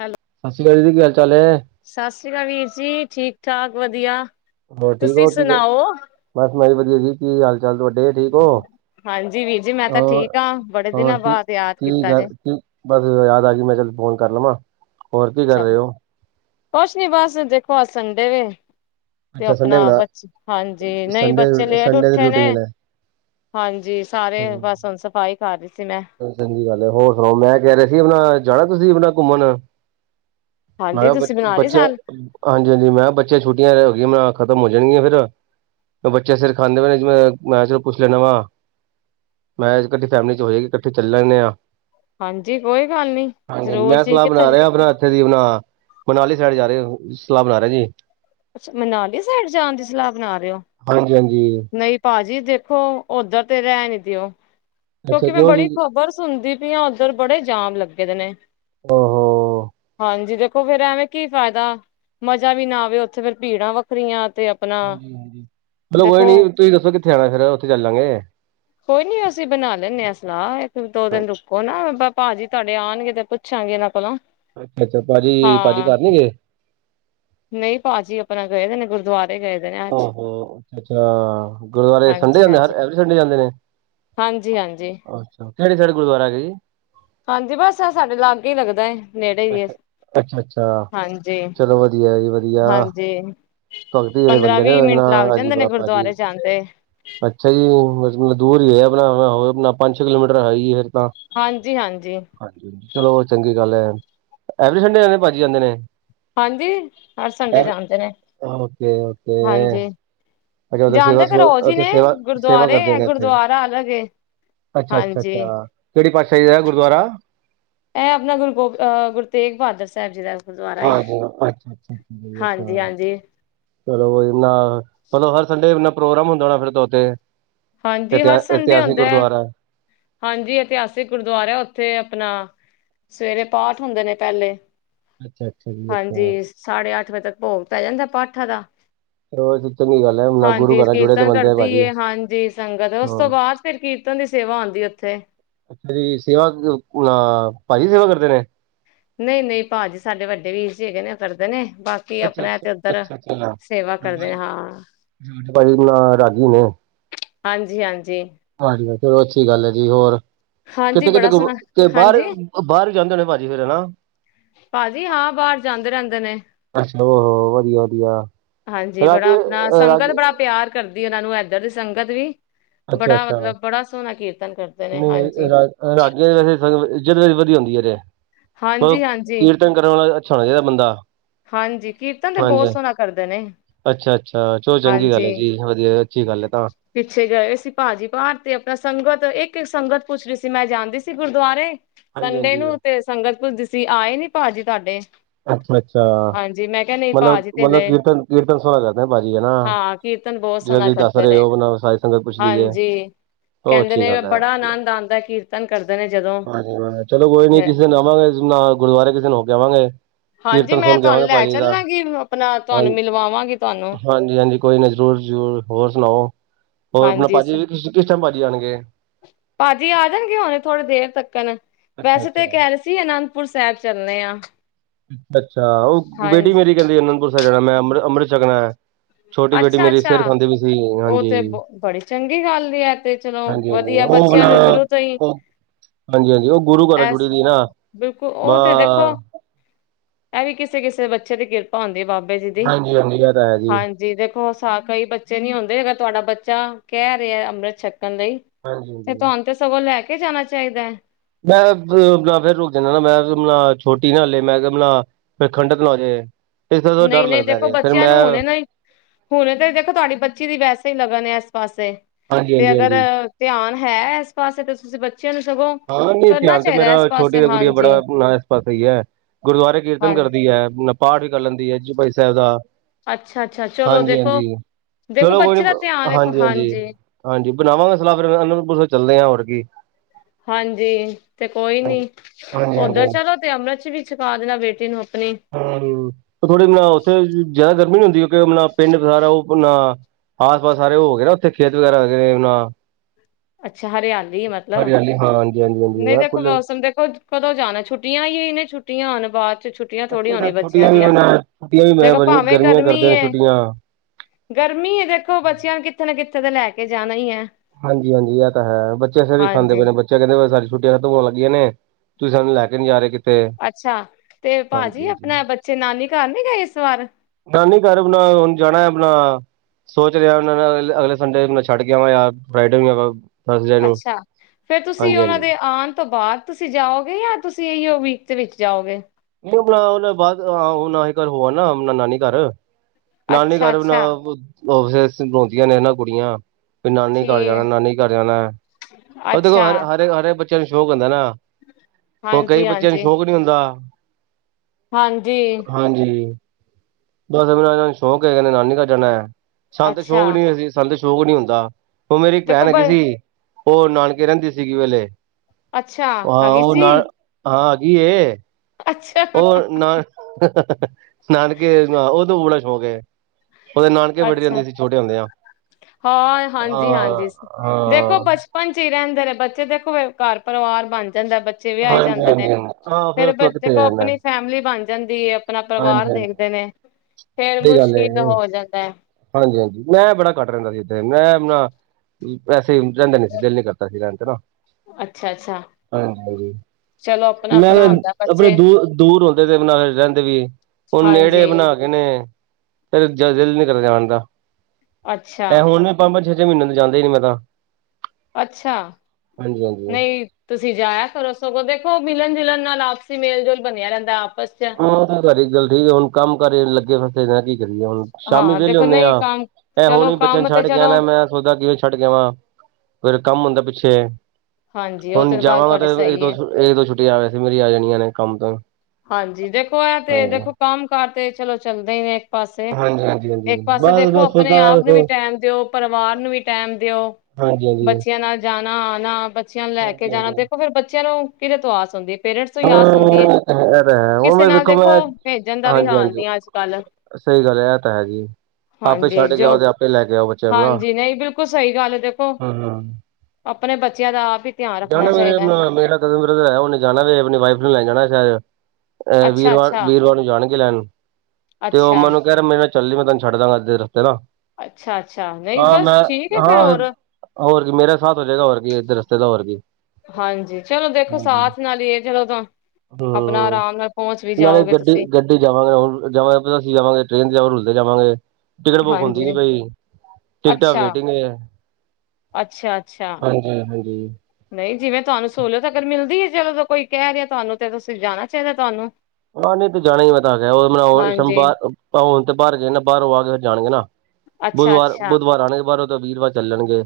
Hello. ਸਤਿ ਸ਼੍ਰੀ ਅਕਾਲ ਦੀਦੀ ਕੀ ਹਾਲ ਚਾਲ ਐ? ਸਤਿ ਸ਼੍ਰੀ ਅਕਾਲ ਵੀਰ ਜੀ ਠੀਕ- ਠਾਕ ਵਧੀਆ। ਹੋਰ ਠੀਕ ਤੁਸੀਂ ਓ ਤੁਸੀ ਜੀ ਸੁਣਾਓ? ਬਸ ਮੈਂ ਵੀ ਵਧੀਆ ਜੀ। ਕੀ ਹਾਲ- ਚਾਲ ਤੁਹਾਡੇ ਠੀਕ ਹੋ ਹਾਂਜੀ ਵੀਰ ਜੀ ਮੈਂ ਤਾਂ ਠੀਕ ਹਾਂ, ਬੜੇ ਹੋਰ-ਹੋਰ ਦਿਨਾਂ ਕੀ ਬਾਅਦ ਯਾਦ ਕੀ ਕੀਤਾ ਜੇ। ਗੱਲ ਕੀ ਬਸ ਯਾਦ ਆ ਗਈ ਮੈਂ ਕਿਹਾ ਚੱਲ ਫੋਨ ਕਰ ਲਵਾਂ ਹੋਰ ਕੀ ਕਰ ਚਲੋ, ਰਹੇ ਓ? ਕੁਛ ਨੀ ਬਸ ਦੇਖੋ ਅਜ ਸੰਡੇ ਵੇ। ਤੇ ਅੱਛਾ ਸੰਡੇ ਆਪਣਾ ਬਣਾ ਬੱਚੇ ਹਾਂਜੀ ਨਹੀਂ ਸੰਡੇ ਬੱਚੇ ਲੇਟ ਸੰਡੇ ਦੀ ਉੱਠੇ ਨੇ। ਰੂਟੀਨ ਹੈ ਹਾਂਜੀ ਸਾਰੇ ਹਮ, ਬਸ ਹੁਣ ਸਫ਼ਾਈ ਕਰ ਦਿੱਤੀ ਮੈਂ। ਚੰਗੀ ਗੱਲ ਐ ਹੋਰ ਸੁਣਾਓ ਮੈਂ ਕਹਿ ਰਿਹਾ ਸੀ ਆਪਣਾ ਜਾਣਾ ਤੁਸੀਂ ਆਪਣਾ ਘੁੰਮਣ। ਮੈਂ ਹਾਂਜੀ ਕਿਹਾ ਬ ਤੁਸੀਂ ਬਣਾ ਲਈ ਬੱਚੇ। ਸਾਗ? ਹਾਂਜੀ-ਹਾਂਜੀ ਮੈਂ ਕਿਹਾ ਬੱਚੇ ਛੁੱਟੀਆਂ ਜੀ ਹੋ ਗਈ ਮ ਖਤਮ ਹੋ ਜਾਣਗੀਆਂ ਫੇਰ। ਤੇ ਬੱਚੇ ਸਿਰ ਖਾਂਦੇ ਪਏ ਨੇ ਜਿਵੇ ਮੈਂ ਚਲੋ ਪੁੱਛ ਲੈਣਾ ਵਾ। ਮੈਂਜ ਇਕੱਠੇ ਫੈਮਿਲੀ ਚ ਹੋਏਗੀ ਇਕੱਠੇ ਚੱਲ ਲੈਂਦੇ ਆਂ। ਹਾਂਜੀ, ਕੋਈ ਗੱਲ ਨੀ, ਹਾਂਜੀ ਜ਼ਰੂਰ ਮੈਂ ਜੀ ਸਲਾਹ ਬਣਾ ਕਿੱਥੇ ਰਿਹਾ ਆਪਣਾ ਇੱਥੇ ਦੀ ਆਪਣਾ ਮਨਾਲੀ ਸਾਈਡ ਜਾ ਰਹੇ ਹੋ ਸਲਾਹ ਬਣਾ ਰਹੇ ਜੀ। ਅੱਛਾ ਮਨਾਲੀ ਸਾਈਡ ਜਾਣ ਦੀ ਸਲਾਹ ਬਣਾ ਰਹੇ ਓ। ਹਾਂਜੀ-ਹਾਂਜੀ। ਨਹੀਂ ਭਾਜੀ ਦੇਖੋ ਓਧਰ ਤੇ ਰਹਿ ਨੀ ਦਿਓ ਅੱਛਾ ਕਿਉਂਕਿ ਮੈਂ ਕਿਉਂ ਬੜੀ ਜੀ ਖ਼ਬਰ ਸੁਣਦੀ ਤੇ ਉੱਧਰ ਬੜੇ ਜਾਮ ਲੱਗੇ ਦੇ ਨੇ। ਹਾਂ। ਹਾਂਜੀ ਦੇਖੋ ਫੇਰ ਐਵੇਂ ਕੀ ਫਾਇਦਾ ਮਜ਼ਾ ਵੀ ਨਾ ਆਵੇ ਓਥੇ ਫੇਰ ਭੀੜਾਂ ਵੱਖਰੀਆਂ ਤੇ ਆਪਣਾ ਹਾਂਜੀ-ਹਾਂਜੀ ਚਲੋ ਕੋਈ ਦੇਖੋ ਨੀ ਤੁਸੀਂ ਦੱਸੋ ਕਿੱਥੇ ਜਾਣਾ ਫੇਰ ਓਥੇ ਚੱਲ ਲਾਂਗੇ। ਕੋਈ ਨੀ ਅਸੀਂ ਬਣਾ ਲੈਨੇ ਆ ਸਲਾਹ ਇੱਕ ਦੋ ਦਿਨ ਰੁਕੋ ਨਾ ਭਾਜੀ ਤੁਹਾਡੇ ਆਣਗੇ ਤੇ ਪੁੱਛ ਪੁੱਛਾਂਗੇ ਇਹਨਾਂ ਕੋਲੋਂ। ਅੱਛਾ-ਅੱਛਾ ਭਾਜੀ-ਭਾਜੀ ਹਾਂ ਘਰ ਨਹੀਂ ਗੇ। ਨਹੀਂ ਭਾਜੀ ਆਪਣਾ ਗਏ ਦੇ ਨੇ ਗੁਰਦੁਆਰੇ ਗਏ ਦੇ ਨੇ ਅੱਜ ਓਹ ਹੋ ਅੱਛਾ ਗੁਰਦੁਆਰੇ ਸੰਡੇ ਜਾਂਦੇ ਨੇ ਐਵਰੀ ਸੰਡੇ ਜਾਂਦੇ ਨੇ। ਹਾਂਜੀ-ਹਾਂਜੀ। ਅੱਛਾ, ਕਿਹੜੀ ਸਾਈਡ ਗੁਰਦੁਆਰਾ ਹੈਗਾ ਜੀ? ਹਾਂਜੀ ਬਸ, ਆ ਸਾਡੇ ਲਾਗੇ ਈ ਲੱਗਦਾ ਏ। ਅਛ ਅੱਛਾ-ਅੱਛਾ, ਹਾਂਜੀ ਚਲੋ ਵਧੀਆ ਜੀ ਵਧੀਆ। ਹਾਂਜੀ ਭਗਤੀ ਵਾਲੇ ਪੰਦਰਾਂ ਬੰਦੇ ਨੇ ਵੀਹ ਉਹ, ਮਿੰਟ ਲੱਗ ਆਜੀ ਜਾਂਦੇ ਨੇ ਬਾਪਾ ਗੁਰਦੁਆਰੇ ਭਾਜੀ। ਜਾਂਦੇ ਅੱਛਾ ਜੀ! ਮਤਲਬ ਦੂਰ ਹੀ ਹੈ ਆਪਣਾ, ਹੋਵੇ-ਹੋਵੇ ਆਪਣਾ ਪੰਜ ਛੇ ਕਿਲੋਮੀਟਰ ਹੈ ਹੀ ਆਪਣਾ। ਹਾਂਜੀ-ਹਾਂਜੀ। ਹਾਂਜੀ ਚਲੋ ਚੰਗੀ ਗੱਲ ਹੈ, ਐਵਰੀ ਸੰਡੇ ਜਾਂਦੇ ਭਾਜੀ ਜਾਂਦੇ ਨੇ। ਹਾਂਜੀ ਹਰ ਸੰਡੇ ਜਾਂਦੇ ਨੇ ਓਕੇ-ਓਕੇ। ਹਾਂਜੀ ਅੱਛਾ ਉੱਥੇ ਸੇਵਾ ਜਾਂਦੇ ਤੇ ਸੁਵਾ, ਰੋਜ਼ ਹੀ ਉੱਥੇ ਨੇ ਸੇਵਾ-ਸੇਵਾ ਗੁਰਦੁਆਰੇ ਕਰਦੇ ਇਹ ਹੋਣੇ ਉੱਥੇ। ਗੁਰਦੁਆਰਾ ਅਲੱਗ ਏ ਹਾਂਜੀ ਅੱਛਾ-ਅੱਛਾ-ਅੱਛਾ, ਕਿਹੜੇ ਪਾਤਸ਼ਾਹੀ ਦਾ ਹੈ ਗੁਰਦੁਆਰਾ? ਇਹ ਆਪਣਾ ਗੁਰੂ ਗੋ ਅਹ ਗੁਰੂ ਤੇਗ ਬਹਾਦਰ ਸਾਹਿਬ ਜੀ ਦਾ। ਗੁਰਦੁਆਰਾ ਹੈ, ਹਾਂਜੀ ਅੱਛਾ ਅੱਛਾ ਅੱਛਾ ਹਾਂਜੀ-ਹਾਂਜੀ। ਚਲੋ ਵਧੀਆ, ਹਰ ਸੰਡੇ ਆਪਣਾ ਪ੍ਰੋਗਰਾਮ ਹੁੰਦਾ ਹੋਣਾ ਫੇਰ ਤਾ ਉੱਥੇ। ਹਾਂਜੀ ਇਤਿ ਹਰ ਸੰਡੇ ਇਤਿਹਾਸਿਕ ਹੁੰਦਾ ਹੈ ਗੁਰਦੁਆਰਾ। ਹਾਂਜੀ, ਇਤਿਹਾਸਿਕ ਗੁਰਦੁਆਰਾ ਹੈ ਉੱਥੇ ਆਪਣਾ। ਸਵੇਰੇ ਪਾਠ ਹੁੰਦੇ ਨੇ ਪਹਿਲੇ, ਅੱਛਾ ਅੱਛਾ ਜੀ ਅੱਛਾ ਹਾਂਜੀ, ਸਾਡੇ ਅੱਠ ਵਜੇ ਤੱਕ ਭੋਗ ਪੈ ਜਾਂਦਾ ਪਾਠਾਂ ਦਾ। ਚਲੋ ਇਹ ਤਾਂ ਚੰਗੀ ਗੱਲ ਹੈ ਨਾ ਗੁਰੂ ਹਾਂਜੀ ਘਰਾਂ ਜੁੜੇ ਦੇ ਕੀਰਤਨ ਬੰਦੇ ਕਰਦੀ ਭਾਜੀ ਐ, ਹਾਂਜੀ। ਸੰਗਤ ਉਸ ਹਾਂ ਤੋਂ ਬਾਦ, ਫਿਰ ਕੀਰਤਨ ਦੀ ਸੇਵਾ ਆਉਂਦੀ ਉੱਥੇ। ਅੱਛਾ ਜੀ, ਸੇਵਾ ਭਾਜੀ ਸੇਵਾ ਕਰਦੇ ਨੇ। ਨਹੀ ਨਹੀ ਪਾਜੀ, ਸਾਡੇ ਵੱਡੇ ਵੀਰ ਜੀ ਹੈਗੇ ਨੇ ਓਹ ਕਰਦੇ ਨੇ। ਕੀ ਅੱਛਾ ਆਪਣਾ ਅੱਛਾ ਤੇ ਉੱਧਰ, ਅੱਛਾ ਅੱਛਾ ਸੇਵਾ ਕਰਦੇ ਨੇ, ਹਾਂ। ਭਾਜੀ ਰਾਗੀ ਨੇ [inaudible] ਹਾਂਜੀ ਹਾਂਜੀ। ਹਾਂਜੀ, ਚਲੋ ਅੱਛੀ ਗੱਲ ਹੈ ਜੀ ਹੋਰ। ਹਾਂਜੀ ਕਿਤੇ ਬੜਾ ਸੁਣਾ ਕਿਤੇ ਬਾਹਰ ਹਾਂਜੀ ਬਾਹਰ ਵੀ ਜਾਂਦੇ ਨੇ ਪਾਜੀ ਫੇਰ, ਹਨਾ। ਪਾਜੀ, ਹਾਂ ਬਾਹਰ ਜਾਂਦੇ ਰਹਿੰਦੇ ਨੇ। ਅੱਛਾ ਉਹ ਵਧੀਆ ਵਧੀਆ ਹਾਂਜੀ ਬੜਾ ਰਾਗੇ ਆਪਣਾ, ਸੰਗਤ ਰਾਗੇ ਬੜਾ ਪਿਆਰ ਕਰਦੀ ਉਹਨਾਂ ਨੂੰ ਇਏਧਰ ਦੀ ਸੰਗਤ ਵੀ, ਅੱਛਾ ਬੜਾ ਅੱਛਾ ਮਤਲਬ ਬੜਾ ਸੋਹਣਾ ਕੀਰਤਨ ਕਰਦੇ ਨੇ। ਰਾਗੀਆਂ ਵੈਸੇ ਇਜਤ ਵਧੀਆ ਹੁੰਦੀ ਹੈ, ਹਾਂਜੀ ਹਾਂਜੀ ਕੀਰਤਨ [inaudible] ਕਰਨ ਵਾਲਾ ਅੱਛਾ ਹੋਣਾ ਚਾਹੀਦਾ ਬੰਦਾ। ਹਾਂਜੀ, ਕੀਰਤਨ ਤੇ ਬਹੁਤ ਹਾਂਜੀ ਸੋਹਣਾ ਕਰਦੇ ਨੇ। ਅੱਛਾ ਅੱਛਾ, ਚਲੋ ਚੰਗੀ ਗੱਲ ਹਾਂਜੀ ਹੈ ਜੀ ਵਧੀਆ, ਅੱਛੀ ਗੱਲ ਹੈ ਤਾਂ। ਪਿੱਛੇ ਗਏ ਸੀ ਭਾਜੀ ਬਾਹਰ ਤੇ ਆਪਣਾ ਸੰਗਤ ਇੱਕ ਸੰਗਤ ਪੁੱਛ ਰਹੀ ਸੀ, ਮੈਂ ਜਾਂਦੀ ਸੀ ਗੁਰਦੁਆਰੇ ਹਾਂਜੀ ਸੰਡੇ ਹਾਂਜੀ ਨੂੰ ਤੇ ਸੰਗਤ ਪੁੱਛਦੀ ਸੀ, ਆਏ ਨੀ ਭਾਜੀ ਤੁਹਾਡੇ। ਅੱਛਾ ਅੱਛਾ, ਹਾਂਜੀ ਮੈਂ ਕਿਹਾ ਨਹੀਂ ਮਤਲਬ- ਭਾਜੀ ਤੇ ਮਤਲਬ ਹਲੇ ਕੀਰਤਨ ਕੀਰਤਨ ਸੋਹਣਾ ਕਰਦੇ ਪਾਜੀ, ਹੈਨਾ। ਹਾਂ ਕੀਰਤਨ ਬਹੁਤ [inaudible] ਸੋਹਣਾ ਜਿਵੇ ਦੱਸ ਕਰਦੇ ਨੇ ਰਹੇ, ਸਾਰੀ ਸੰਗਤ ਪੁੱਛ ਰਹੀ ਹੈ। ਹਾਂਜੀ ਓਹ ਕਹਿੰਦੇ ਅੱਛੀ ਨੇ ਗੱਲ ਐ। ਬੜਾ ਆਨੰਦ ਆਂਦਾ ਕੀਰਤਨ ਕਰਦੇ ਜਦੋ, ਹਾਂਜੀ ਚਲੋ ਕੋਈ ਨੀ, ਕਿਸੇ ਦਿਨ ਆਵਾਂਗੇ ਗੁਰਦੁਆਰੇ ਕਿਸੇ ਦਿਨ ਹੋਕੇ ਆਵਾਂਗੇ। ਹਾਂਜੀ ਕੀਰਤਨ ਮੈਂ ਸੁਣਕੇ ਕੇ ਤੁਹਾਨੂੰ ਆਵਾਂਗੇ ਲੈ ਭਾਜੀ ਦਾ, ਚੱਲਾਂਗੀ ਆਪਣਾ ਹਾਂ ਤੁਹਾਨੂੰ ਮਿਲਵਾਵਾਂਗੀ ਤੁਹਾਨੂੰ ਹਾਂਜੀ ਹਾਂਜੀ। ਕੋਈ ਨਾ ਜ਼ਰੂਰ ਜ਼ਰੂਰ, ਹੋਰ ਸੁਣਾਓ, ਹੋਰ ਆਪਣਾ ਹਾਂਜੀ ਭਾਜੀ ਕਿਸ ਟਾਈਮ ਭਾਜੀ ਆਣਗੇ? ਭਾਜੀ ਆ ਜਾਣਗੇ ਹੁਣੇ ਥੋੜੇ ਦੇਰ ਤੱਕ, ਅੱਛਾ ਵੈਸੇ ਤਾਂ ਅੱਛਾ ਕਹਿ ਰਹੇ ਸੀ ਅਸੀਂ ਅਨੰਦਪੁਰ ਸਾਹਿਬ ਚੱਲਣੇ ਆਾਂ। ਅੱਛਾ! ਉਹ ਬੇਟੀ ਮੇਰੀ ਕਹਿੰਦੀ ਅਨੰਦਪੁਰ ਸਾਹਿਬ ਜਾਣਾ, ਮੈਂ ਅੰਮ ਅੰਮ੍ਰਿਤ ਛਕਣਾ ਐ। ਅੱਛਾ ਅੱਛਾ! ਉਹ ਤੇ ਹਾਂਜੀ ਬ ਬੜੀ ਚੰਗੀ ਗੱਲ ਹੀ ਹੈ ਤੇ ਚਲੋ। ਹਾਂਜੀ ਹਾਂਜੀ ਵਧੀਆ ਉਹ ਬੱਚਿਆਂ ਆਪਣਾ ਨੂੰ ਸ਼ੁਰੂ ਤੋਂ ਹੀ, ਹਾਂਜੀ ਹਾਂਜੀ ਉਹ ਗੁਰੂ ਘਰਾਂ ਐਸ, ਜੁੜੀ ਦੀ ਨਾ ਬਿਲਕੁਲ ਬ ਉਹ ਤੇ ਦੇਖੋ ਇਹ ਵੀ ਕਿਸੇ ਕਿਸੇ ਬੱਚੇ ਦੀ ਕਿਰਪਾ ਹੁੰਦੀ ਹੈ ਬਾਬੇ ਜੀ ਦੀ, ਹਾਂਜੀ ਹਾਂਜੀ ਇਹ ਤਾਂ ਹੈ ਹਾਂਜੀ। ਜੀ ਦੇਖੋ ਸਾ ਕਈ ਬੱਚੇ ਨੀ ਆਉਂਦੇ, ਅਗਰ ਤੁਹਾਡਾ ਬੱਚਾ ਕਹਿ ਰਿਹਾ ਆ ਅੰਮ੍ਰਿਤ ਛਕਣ ਲਈ ਹਾਂਜੀ ਤੇ ਹਾਂਜੀ ਤੁਹਾਨੂੰ ਤੇ ਸਗੋਂ ਲੈ ਕੇ ਜਾਣਾ ਚਾਹੀਦਾ ਹੈ। ਮੈਂ ਫੇਿਰ ਰੁਕ ਜਾਂਦਾ ਨਾ ਮੈਂ ਮਲ ਛੋਟੀ ਨਾ ਹਾਲੇ, ਮੈਂ ਕਿਹਾ ਮ [inaudible] ਫਰ ਖੰਡਿਤ ਨਾ ਹੋਜੇ, ਇਸੀ ਦਾ ਦਰ ਲਗਦਾ ਐ, ਫਰ ਮੈ ਹੁਣ ਤੇ ਦੇਖੋ ਤੁਹਾਡੀ ਬੱਚੀ ਦੀ ਵੈਸੇ ਹੀ ਲੱਗਨ ਇਸ ਪਾਸੇ, ਹਾਂਜੀ ਤੇ ਹਾਂਜੀ ਅਗਰ ਹਾਂਜੀ ਧਿਆਨ ਹੈ ਇਸ ਪਾਸੇ ਤੇ ਤੁਸੀਂ ਬੱਚਿਆਂ ਨੂੰ ਹਾਂ ਨਹੀਂ ਕਰਨਾ ਧਿਆਨ ਤੇ ਚਾਹੀਦਾ ਇਸ ਮੇਰਾ ਪਾਸੇ ਛੋਟੀ ਦਾ ਕੁੜੀ ਹਾਂਜੀ ਬੜਾ ਨਾ, ਇਸ ਪਾਸੇ ਹੀ ਹੈ। ਗੁਰਦੁਆਰੇ ਕੀਰਤਨ ਹਾਂਜੀ ਕਰਦੀ ਹੈ, ਪਾਠ ਵੀ ਕਰ ਲੈਂਦੀ ਹੈ ਚੋਪਈ ਸਾਹਿਬ ਦਾ। ਅੱਛਾ ਅੱਛਾ ਚਲੋ ਹਾਂਜੀ ਦੇਖੋ ਹਾਂਜੀ, ਦੇਖੋ ਚਲੋ ਕੋਈ ਬੱਚੇ ਨੀ, ਦਾ ਧਿਆਨ ਦੇਖੋ ਹਾਂਜੀ ਹਾਂਜੀ ਹਾਂਜੀ ਬਣਾਵਾਂਗੇ ਸਲਾਹ, ਫੇਰ ਅਨੰਦਪੁਰ ਤੋਂ ਚੱਲਦੇ ਹਾਂ, ਹੋਰ ਕੀ। ਹਾਂਜੀ ਤੇ ਕੋਈ ਨੀ, ਹਾਂਜੀ ਉੱਧਰ ਹਾਂਜੀ ਚਲੋ ਤੇ ਅੰਮ੍ਰਿਤ ਵੀ ਛਕਾ ਦੇਣਾ ਬੇਟੀ ਨੂੰ ਆਪਣੀ। ਹਾਂ ਥੋੜੀ ਮ ਉੱਥੇ ਜ਼ਿਆਦਾ ਗਰਮੀ ਨੀ ਹੁੰਦੀ, ਕਿਉਂਕਿ ਪਿੰਡ ਸਾਰਾ ਉਹ [inaudible] ਆਸ ਪਾਸ ਸਾਰੇ ਹੋ ਗਏ ਨਾ ਉੱਥੇ, ਖੇਤ ਵਗੈਰਾ ਵ ਨੇ। ਅੱਛਾ, ਹਰਿਆਲੀ ਮਤਲਬ, ਹਰਿਆਲੀ ਹਾਂ ਹਾਂਜੀ ਹਾਂਜੀ ਹਾਂਜੀ ਨਹੀਂ ਮੈਂ ਦੇਖੋ ਖੁੱਲੇ ਮੌਸਮ ਦੇਖੋ ਕਦੋਂ ਜਾਣਾ ਛੁੱਟ ਹੀਨ ਛੁੱਟੀਆਂ ਹਨ, ਬਾਅਦ [inaudible] ਛੁੱਟੀਆਂ ਥੋੜ੍ਹੀ ਬੱਚੇ ਤਾਂ ਹੋਣੀ ਬੱਚਿਆਂ ਛੁੱਟੀਆਂ ਵੀ ਦੀਆਂ, ਮਨਾ ਛੁੱਟੀਆਂ ਵੀ ਮੈਂ ਦੇਖੋ ਬੜੀ ਭਾਵੇਂ ਗਰਮੀਆਂ ਗਰਮੀ ਕਰਦੇ ਨੇ ਐ। ਛੁੱਟੀਆਂ ਗਰਮੀ ਹੈ ਦੇਖੋ, ਬੱਚਿਆਂ ਨੂੰ ਕਿੱਥੇ ਨਾ ਕਿੱਥੇ ਤਾਂ ਲੈ ਕੇ ਜਾਣਾ ਹੀ ਹੈ। ਹਾਂਜੀ ਹਾਂਜੀ ਇਹ ਤਾਂ ਹੈ, ਬੱਚੇ ਸਿਰ ਵੀ ਖਾਂਦੇ ਹਾਂਜੀ ਪਏ ਨੇ ੱਬਚੇ ਕਹਿੰਦੇ ਪਏ ਆਂ ਛੱਟੀਆ ਖਤਮ ਹੋਣ ਲਗੀਆ ਨੇ, ਤੁਸੀਂ ਸਾਨੂੰ ਲੈ ਕੇ ਨੀ ਜਾ ਰਹੇ। ਅੱਛਾ, ਤੇ ਹਾਂਜੀ ਭਾਜੀ ਹਾਂਜੀ ਆਪਣੇ ਬੱਚੇ ਨਾਨੀ ਘਰ ਨੀ ਗਏ ਇਸ ਵਾਰ? ਨਾਨੀ ਕਰ ਅਪਣਾ ਹੁਣ ਜਾਣਾ ਹੈ ਆਪਣਾ ਸੋਚ ਰਿਹਾ ਉਹਨਾਂ ਨੇ ਅਗਲੇ ਸੰਡੇ ਮੈਂ ਛੱਡ ਕੇ ਆਵਾ, ਯਾ ਫਰਾਈਡੇ ਵੀ ਅੱਛਾ, ਫੇਰ ਤੁਸੀਂ ਉਹਨਾਂ ਦੇ ਆਉਣ ਤੋਂ ਬਾਅਦ ਤੁਸੀਂ ਜਾਓਗੇ ਜਾਂ ਤੁਸੀਂ ਇਹੀਓ ਵੀਕ ਦੇ ਵਿੱਚ ਜਾਓਗੇ? ਨਹੀਂ ਉਹ ਬਾਅਦ, ਆਹ ਉਹ ਨਾ ਇਹ ਘਰ ਹੋ ਆਨ ਨ ਨਾਨੀ ਘਰ ਨਾਨੀ ਘ ਅੱਛਾ ਨਾ ਅੱਛਾ ਫ ਰੋਂਦੀਆਂ ਨੇ ਨਾ ਕੁੜੀਆਂ ਵੀ ਨਾਨੀ ਘਰ ਠੀਕ ਜਾਣਾ, ਹੈ ਨਾਨੀ ਘਰ ਜਾਣਾ ਉਹ ਦੇਖੋ ਅੱਛਾ ਹਰ ਹਰੇ ਹਰੇਕ ਬੱਚਿਆਂ ਨੂੰ ਸ਼ੌਕ ਹੁੰਦਾ ਨਾ, ਉਹ ਕਈ ਹਾਂਜੀ ਬੱਚਿਆਂ ਨੂੰ ਹਾਂਜੀ ਸ਼ੌਕ ਨ ਹੁੰਦਾ। ਹਾਂਜੀ। ਹਾਂਜੀ, ਹੁਨ ਇਨਾ ਸ਼ੌਂਕ ਹੈ ਕਹਿੰਦੇ ਨਾਨੀ ਕਰ ਜਾਣਾ, ਸ਼ਾਨੂੰ ਤੇ ਅੱਛਾ ਸ਼ੌਕ ਨੀ ਅਸੀ ਦ ਸ਼ੋਕ ਨਹੀਂੀ ਹੁੰਦਾ, ਉਹ ਮੇਰੀ ਇੱਕ ਦੇਖੋ ਭੈਣ ਬ ਹੈਗੀ ਸੀ। ਉਹ ਨਾਨਕੇ ਰਹਿੰਦੀ ਸੀਗੀ ਪੈਲੇ, ਅੱਛਾ ਹਾਂ ਹੈਗੀ ਉਹ ਨ ਸੀ ਹਾਂ ਆਗੀ ਅੱਛਾ ਉਹ ਨਾਨਕੇ, ਉਹ ਤੋਂ ਬੂੜਾ ਸ਼ੌਕ ਹੈ। ਉਹਦੇ ਨਾਨਕੇ ਵੜੀ ਅੱਛਾ ਰਹਿੰਦੀ ਸੀ, ਛੋਟੇ ਹੁੰਦੇ ਆਾਂ। ਹਾਂ ਹਾਂਜੀ ਹਾਂਜੀ, ਦੇਖੋ ਹਾਂ ਬਚੇ ਰਹਿੰਦੇ ਨੇ ਬੱਚੇ ਦੇਖੋ, ਘਰ ਪਰਿਵਾਰ ਬਣ ਜਾਂਦਾ ਬ ਬੱਚੇ ਵਿਆਹੇ ਹਾਂਜੀ ਜਾਂਦੇ ਨੇ, ਹਾਂਜੀ ਹਾਂ ਹਾਂ ਫੇਰ ਫੇਿਰ ਉਸ ਤੋਂ ਬਾਅਦ ਕਿੱਥੇ ਦੇਖੋ ਜਾਇਆ ਜਾਂਦਾ ਆਪਣੀ ਫੈਮਿਲੀ ਬਣ ਜਾਂਦੀ ਹੈ ਆਪਣਾ ਪਰਿਵਾਰ ਹਾਂਜੀ ਹਾਂਜੀ ਦੇਖਦੇ ਨੇ, ਫੇਰ ਸਹੀ ਗੱਲ ਮੁਸ਼ਕਿਲ ਤਾਂ ਏ ਹੋ ਜਾਂਦਾ। ਹਾਂਜੀ ਹਾਂਜੀ, ਮੈਂ ਬੜਾ ਘੱਟ ਰਹਿੰਦਾ ਸੀ ਇੱਥੇ, ਮੈਂ ਆਪਣਾ ਵੈਸੇ ਹੀ ਰਹਿੰਦੇ ਨੀ ਸੀ ਦਿਲ ਨੀ ਕਰਦਾ ਸੀ ਰਹਿਣ ਤੇ ਨਾ ਅੱਛਾ ਅੱਛਾ ਹਾਂਜੀ ਚਲੋ ਆਪਣਾ ਹਾਂਜੀ ਮੈਂ ਆਪਣਾ ਹੁੰਦਾ ਆਪਣੇ ਬੱਚੇ ਦੂਰ ਦੂਰ ਆਦਾ ਬਣਾ ਕੇ ਰਹਿੰਦੇ ਵੀ ਹੁਣ ਨੇੜੇ ਹਾਂਜੀ ਬਣਾ ਕੇ ਨੇ ਫਿਰ ਦਿਲ ਨੀ ਜਾਣ ਦਾ ਅੱਛਾ ਇਹ ਹੁਣ ਵੀ ਪੰਜ ਪੰਜ ਛੇ ਛੇ ਮਹੀਨਿਆਂ ਜਾਂਦਾ ਹੀ ਨੀ ਮੈਂ ਤਾਂ ਅੱਛਾ ਹਾਂਜੀ ਹਾਂਜੀ ਨਹੀਂ ਤੁਸੀਂ ਜਾਇਆ ਕਰੋ ਸਗੋਂ ਦੇਖੋ ਮਿਲਣ ਜੁਲਣ ਨਾਲ ਆਪਸੀ ਮੇਲ ਜੋਲ ਬਣਿਆ ਰਹਿੰਦਾ ਆਪਸ ਚ ਉਹ ਤਾਂ ਤੁਹਾਡੀ ਗੱਲ ਠੀਕ ਆ ਹੁਣ ਕੰਮ ਕਾਰੇ ਲੱਗੇ ਫਸੇ ਨਾ ਕੀ ਕਰੀਏ ਹੁਣ ਸ਼ਾਮੀ ਹਾਂ ਵਿਹਲੇ ਦੇਖੋ ਹੁੰਦੇ ਨਹੀਂ ਹਾਂ ਕੰਮ ਇਹ ਹੁਣ ਚਲੋ ਵੀ ਬੱਚਿਆਂ ਨੂੰ ਕੰਮ ਤੇ ਛੱਡ ਕੇ ਚਲੋ ਆਣਾ ਮੈਂ ਸੋਦਾ ਕੇ ਛੱਡ ਕੇ ਆਵਾਂ ਫੇਰ ਕੰਮ ਹੁੰਦਾ ਪਿੱਛੇ ਹਾਂਜੀ ਉਹ ਹੁਣ ਤੇ ਗੱਲ ਜਾਵਾਂਗਾ ਤੁਹਾਡੀ ਤੇ ਇੱਕ ਸਹੀ ਦੋ ਹੈ ਦੋ ਛੁੱਟੀ ਆ ਜਾਣੀਆਂ ਨੇ ਮੇਰੀਆ ਕੰਮ ਤੋਂ ਹਾਂਜੀ ਦੇਖੋ ਇਹ ਤੇ ਹਾਂਜੀ ਦੇਖੋ ਕੰਮ ਕਾਰ ਤੇ ਚਲੋ ਚੱਲਦੇ ਹੀ ਨੇ। ਇਕ ਪਾਸੇ ਹਾਂਜੀ ਹਾਂਜੀ ਹਾਂਜੀ ਇੱਕ ਪਾਸੇ ਬਸ ਦੇਖੋ ਬਸ ਆਪਣੇ ਓਦਾਂ ਦਾ ਆਪ ਨੂੰ ਵੀ ਦੱਸੋ ਟੈਮ ਦਿਓ। ਪਰਿਵਾਰ ਨੂੰ ਵੀ ਟੈਮ ਦਿਓ ਹਾਂਜੀ ਹਾਂਜੀ ਬੱਚਿਆਂ ਨਾਲ ਜਾਣਾ ਆਉਣਾ। ਬੱਚਿਆਂ ਨੂੰ ਲੈ ਕੇ ਹਾਂਜੀ ਹਾਂਜੀ ਜਾਣਾ ਦੇਖੋ ਫਿਰ ਬੱਚਿਆਂ ਨੂੰ ਕਿਹਦੇ ਤੋਂ ਆਸ ਹੁੰਦੀ ਹੈ ਪੇਰੈਂਟਸ ਤੋਂ ਹੀ ਆਸ ਹੁੰਦੀ ਹੈ। ਹਾਂ ਇਹ ਤੇ ਹੈ ਹੁਣ ਕਿਸੇ ਇਹ ਨਾਲ ਦੇਖੋ ਮੈਂ ਭੇਜਣ ਦਾ ਵੀ ਹਾਂਜੀ ਹਾਲ ਹਾਂਜੀ ਨੀ ਅੱਜ ਕੱਲ ਸਹੀ ਗੱਲ ਏ ਇਹ ਤਾਂ ਹੈ ਜੀ। ਆਪੇ ਹਾਂਜੀ ਛੱਡ ਕੇ ਜੋ ਆਓ ਤੇ ਆਪੇ ਲੈ ਕੇ ਆਓ ਬੱਚਿਆਂ ਨੂੰ ਨਾ ਹਾਂਜੀ ਨਹੀਂ ਬਿਲਕੁਲ ਸਹੀ ਗੱਲ ਹੈ ਦੇਖੋ ਹਮ ਹਮ ਆਪਣੇ ਬੱਚਿਆਂ ਦਾ ਆਪ ਹੀ ਧਿਆਨ ਰੱਖਣਾ ਜਾਣਾ ਮੇਰੇ ਚਾਹੀਦਾ ਹੈ। ਆਪਣਾ ਮੇਰਾ ਕਦਨ ਬ੍ਰਦਰ ਹੈ ਉਹਨੇ ਜਾਣਾ ਵੇ ਆਪਣੀ ਵਾਈਫ ਨੂੰ ਲੈ ਜਾਣਾ ਸ਼ਾਇਦ ਅਹ ਅੱਛਾ ਵੀਰਵਾਰ ਅੱਛਾ ਵੀਰਵਾਰ ਨੂੰ ਜਾਣਗੇ ਲੈਣ ਤੇ ਉਹ ਅੱਛਾ ਮੈਨੂੰ ਕਹਿ ਰਿਹਾ ਮੇਨੂੰ ਚੱਲੀ ਮੈਂ ਤੈਨੂੰ ਛੱਡ ਦਾਂਗਾ ਅੱਧੇ ਰਸਤੇ ਨਾ ਅੱਛਾ ਅੱਛਾ ਨਹੀਂ ਹਾਂ ਬਸ ਮੈਂ ਠੀਕ ਹੈ ਫਿਰ ਹਾਂ ਹੋਰ ਹੋਰ ਕੀ ਮੇਰਾ ਸਾਥ ਹੋ ਜਾਏਗਾ ਹੋਰ ਕੀ ਇੱਧਰ ਚਲੋ ਹੋਰ ਕੀ। ਹਾਂਜੀ ਚਲੋ ਦੇਖੋ ਸਾਥ ਨਾਲ ਹੀ ਹੈ ਚਲੋ ਤਾਂ ਆਪਣਾ ਹੂੰ ਆਰਾਮ ਨਾਲ ਪਹੁੰਚ ਵੀ ਨਾਲੇ ਜਾਓਗੇ ਗੱਡੀ ਤੁਸੀਂ ਗੱਡੀ ਜਾਵਾਂਗੇ ਹੁਣ ਜਾਵਗੇ ਅਸੀ ਜਾਵਾਂਗੇ ਟ੍ਰੇਨ ਤੇ ਜਾਵਗੇ ਰੁਲਦੇ ਜਾਵਾਂਗੇ ਟਿਕਟ ਬੁੱਕ ਹੁੰਦੀ ਹਾਂਜੀ ਨੀ ਪਾਈ ਟਿਕਟਾਂ ਅੱਛਾ ਵੇਟਿੰਗ ਤੇ ਐ ਅੱਛਾ ਅੱਛਾ ਹਾਂਜੀ ਹਾਂਜੀ ਨਹੀਂ ਜਿਵੇਂ ਤੁਹਾਨੂੰ ਸਹੂਲਤ ਅਗਰ ਮਿਲਦੀ ਹੈ ਜਦੋਂ ਕੋਈ ਕਹਿ ਰਿਹਾ ਤੁਹਾਨੂੰ ਤੇ ਤੁਸੀਂ ਜਾਣਾ ਚਾਹੀਦਾ ਤੁਹਾਨੂੰ। ਆਹ ਨਹੀਂ ਤੇ ਜਾਣਾ ਹੀ ਮੈਂ ਤਾਂ ਉਹ ਹਾਂਜੀ ਬ ਹੁਣ ਤੇ ਬਾਹਰ ਗਏ ਨਾ ਬਾਹਰੋਂ ਆ ਕੇ ਫਿਰ ਜਾਣਗੇ ਨਾ। ਅੱਛਾ ਬੁੱਧਵਾਰ ਅੱਛਾ ਬੁੱਧਵਾਰ ਆਣਗੇ ਬਾਹਰੋਂ ਤਾਂ ਵੀਰਵਾਰ ਚੱਲਣਗੇ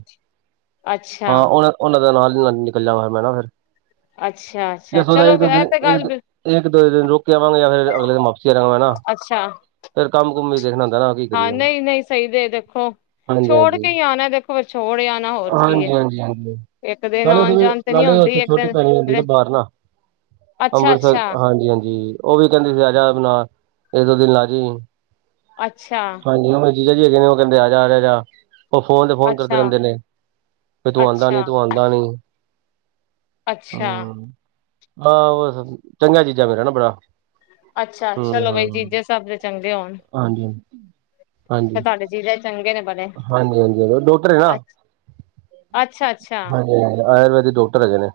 ਅੱਛਾ ਹਾਂ ਉਹਨਾ ਉਹਨਾਂ ਦਾ ਨਾਲ ਨਾਲ ਨਿਕਲ ਜਾਣਾ ਫੇਰ ਮੈਂ ਨਾ ਫਿਰ ਅੱਛਾ ਅੱਛਾ ਜੱਸੋ ਚਲੋ ਇਹ ਤੇ ਗੱਲ ਬਿਲ ਇੱਕ ਦੋ ਦਿਨ ਰੁਕ ਕੇ ਆਵਾਂਗੇ ਜਾਂ ਫਿਰ ਅਗਲੇ ਦਿਨ ਵਾਪਸੀ ਆ ਜਾਵਾਂਗੇ ਨਾ। ਅੱਛਾ ਫਿਰ ਕੰਮ ਕੁਮ ਵੀ ਦੇਖਣਾ ਹੁੰਦਾ ਨਾ ਕੀ ਹਾਂ ਕਰੀਏ ਨਹੀਂ ਨਹੀਂ ਸਹੀ ਦੇ ਦੇਖੋ। ਹਾਂਜੀ ਛੋੜ ਹਾਂਜੀ ਕੇ ਹੀ ਆਉਣਾ ਦੇਖੋ ਛੋੜ ਆਣਾ ਹੋਰ ਹਾਂਜੀ ਕੀ ਹੈ। ਹਾਂਜੀ ਹਾਂਜੀ। ਇੱਕ ਦਿਨ ਨਾਲੇ ਆਉਣ ਉ ਜਾਣ ਤੇ ਨੀ ਨਾਲੇ ਆਉਂਦੀ ਉੱਥੇ ਇੱਕ ਛੋਟੀ ਦਿਨ ਭੈਣੀ ਹੁੰਦੀ ਨਾ ਰਹਿ ਬਾਹਰ ਨਾ ਅੱਛਾ ਅੰਮ੍ਰਿਤਸਰ ਅੱਛਾ ਹਾਂਜੀ, ਹਾਂਜੀ। ਉਹ ਵੀ ਕਹਿੰਦੀ ਸੀ ਆਜਾ ਆਪਣਾ ਇਹ ਦੋ ਦਿਨ ਲਾ ਜਾਈ। ਅੱਛਾ। ਹਾਂਜੀ ਓ ਮੇਰੇ ਜੀਜਾ ਜੀ ਹੈਗੇ ਨੇ ਉਹ ਕਹਿੰਦੇ ਮੈਂ ਆ ਜਾ ਯਾਰ। ਉਹ ਫੋਨ ਤੇ ਫੋਨ ਕਰਦੇ ਅੱਛਾ ਰਹਿੰਦੇ ਨੇ ਵੀ ਤੂੰ ਆਉਂਦਾ ਨੀ ਅੱਛਾ ਤੂੰ ਆਉਂਦਾ ਨੀ। ਅੱਛਾ ਹਮ ਆਹ ਹਾਂ ਬਸ ਚੰਗਾ ਜੀਜਾ ਮੇਰਾ ਨਾ ਬੜਾ। ਅੱਛਾ ਹੂੰ ਚਲੋ ਹੂੰ ਬਈ ਜੀਜੇ ਸਭ ਦੇ ਚੰਗੇ ਹੋਣ ਹਾਂਜੀ ਫਿਰ ਹਾਂਜੀ ਤੁਹਾਡੇ ਜੀਜਾ ਜੀ। ਚੰਗੇ ਨੇ ਬੜੇ। ਹਾਂਜੀ ਹਾਂਜੀ ਡੋਟਰ ਏ ਨਾ। ਅ ਅੱਛਾ ਅੱਛਾ ਹਾਂਜੀ ਆਯੁਰਵੈਦਿਕ ਡਾਕਟਰ ਹੈਗੇ ਨੇ।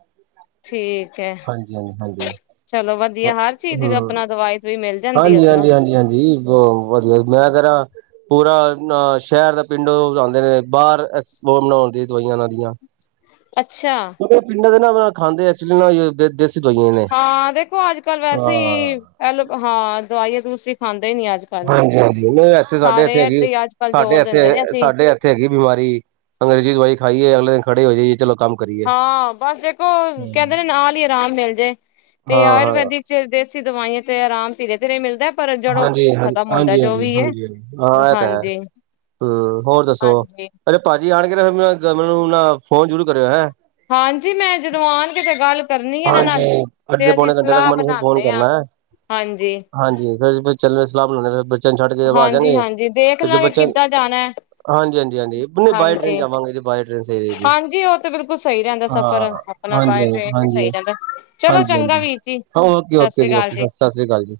ਠੀਕ ਹੈ ਹਾਂਜੀ- ਹਾਂਜੀ ਹਾਂਜੀ। ਚਲੋ ਵਧੀਆ ਹਰ ਚੀਜ਼ ਦੀ ਹੂੰ, ਆਪਣਾ ਦਵਾਈ ਦਵੂਈ ਮਿਲ ਜਾਂਦੀ ਹਾਂਜੀ- ਉੱਧਰੋਂ ਹਾਂਜੀ, ਹਾਂਜੀ- ਹਾਂਜੀ। ਉਹ ਵਧੀਆ ਮੈਂ ਕਰਾਂ ਪੂਰਾ ਅ ਸ਼ਹਿਰ ਦਾ। ਪਿੰਡੋ ਬੁਲਾਂਦੇ ਨੇ ਬਾਹਰ ਐਕਸਪੋਰਟ ਨਾ ਹੁੰਦੀ ਦਵਾਈਆਂ ਉਹਨਾਂ ਦੀਆਂ। ਅੱਛਾ। ਪਿੰਡਾਂ ਦੇ ਨਾ ਖਾਂਦੇ ਐਕਚੁਲੀ ਨਾ। ਦਵਾਈਆਂ ਨੇ ਹਾਂ ਦੇਖੋ ਅੱਜ ਕੱਲ ਵੈਸੇ ਹੀ ਐਲੋ ਹਾਂ ਦਵਾਈਆਂ ਦੂਸੀ ਖਾਂਦੇ ਨੀ ਅੱਜ ਕੱਲ। ਹਾਂਜੀ- ਹਾਂਜੀ ਉਹ ਇਥੇ ਸਾਡੇ ਇੱਥੇ ਸਾਰੇ ਹੈਗੀ, ਤੇ ਅੱਜ ਕੱਲ ਸਾਡੇ ਜ਼ੋਰ ਦਿੰਦੇ ਨੇ ਇੱਥੇ, ਅਸੀਂ ਸਾਡੇ ਇਥੇ ਥੇ ਹੈਗੀ ਬਿਮਾਰੀ ਅੰਗਰੇਜ਼ੀ ਦਵਾਈ ਖਾਈਏ ਅਗਲੇ ਦਿਨ ਖੜੇ ਹੋ ਜਾਇਏ ਜੀ ਚਲੋ। ਕੰਮ ਕਰੀਏ ਹਾਂ ਬਸ ਦੇਖੋ ਕਹਿੰਦੇ ਨੇ ਨਾਲ ਹੀ ਆਰਾਮ ਮਿਲ ਜਾਏ, ਤੇ ਹਾਂ ਹਾਂ ਆਯੁਰਵੈਦਿਕ ਚੱਲਦੇ ਸੀ ਦਵਾਈਆਂ ਤੇ ਆਰਾਮ ਪੀਰੇ-ਧੀਰੇ ਹੀ ਮਿਲਦਾ। ਪਰ ਜੜੋਂ ਹਾਂਜੀ ਹ ਖਤਮ ਹੁੰਦਾ ਹਜੀ ਜੋ ਹਾਂਜੀ- ਵੀ ਹੈ ਹਾਂਜੀ ਹਾਂ ਐ ਤਾਂ ਹੈ। ਹਾਂਜੀ ਹੂੰ ਹੋਰ ਦੱਸੋ ਹਾਂਜੀ ਅਰੇ ਭਾਜੀ ਆਣ ਕੇ ਫੇਰ ਮੈਨੂੰ ਨਾ ਫੋਨ ਜ਼ਰੂਰ ਕਰਿਓ, ਹੈਂ। ਹਾਂਜੀ ਮੈਂ ਜਦੋਂ ਆਉਣਗੇ ਤੇ ਗੱਲ ਕਰਨੀ ਇਹਨਾਂ ਨਾਲ, ਹਾਂਜੀ, ਅੱਧੇ ਤੇ ਅਸੀਂ ਪੌਣੇ ਘੰਟੇ ਤੱਕ ਸਲਾਹ ਮੈਨੂੰ ਫਿਰ ਫੋਨ ਬਣਾਦੇ ਹਾਂ ਕਰਨਾ ਹੈ ਹਾਂਜੀ। ਹਾਂਜੀ ਫੇਰ ਬ ਚੱਲ ਸਲਾਹ ਬਣਾਉਦੇ ਫੇਰ ਬੱਚਿਆਂ ਨੂੰ ਛੱਡ ਕੇ ਆ ਹਾਂਜੀ ਜਾਂਗੇ, ਹਾਂਜੀ ਦੇਖ ਫੇਰ ਜ ਲਾਂਗੇ ਬੱਚਾ ਕਿੱਦਾਂ ਜਾਣਾ ਹਾਂਜੀ- ਹਾਂਜੀ ਹਾਂਜੀ ਨਹੀਂ ਬਾਏ ਟ੍ਰੇਨ ਹਾਂਜੀ ਜਾਵਾਂਗੇ ਜੀ, ਬਾਏ ਟ੍ਰੇਨ ਸਹੀ ਰਹੇਗੀ ਹਾਂਜੀ ਉਹ ਤੇ ਬਿਲਕੁਲ ਸਹੀ ਰਹਿੰਦਾ ਸਫ਼ਰ ਹਾਂ। ਆਪਣਾ ਬਾਏ ਹਾਂਜੀ- ਹਾਂਜੀ ਟ੍ਰੇਨ ਵੀ ਹਾਂਜੀ ਸਹੀ ਏ ਰਹਿੰਦਾ ਚਲੋ ਚੰਗਾ ਹਾਂਜੀ-ਹਾਂਜੀ ਵੀਰ ਜੀ ਓਕੇ- ਸਤਿ ਓਕੇ ਸ੍ਰੀ ਜੀ ਅਕਾਲ ਓਕੇ ਸਤਿ ਸ੍ਰੀ ਅਕਾਲ ਜੀ।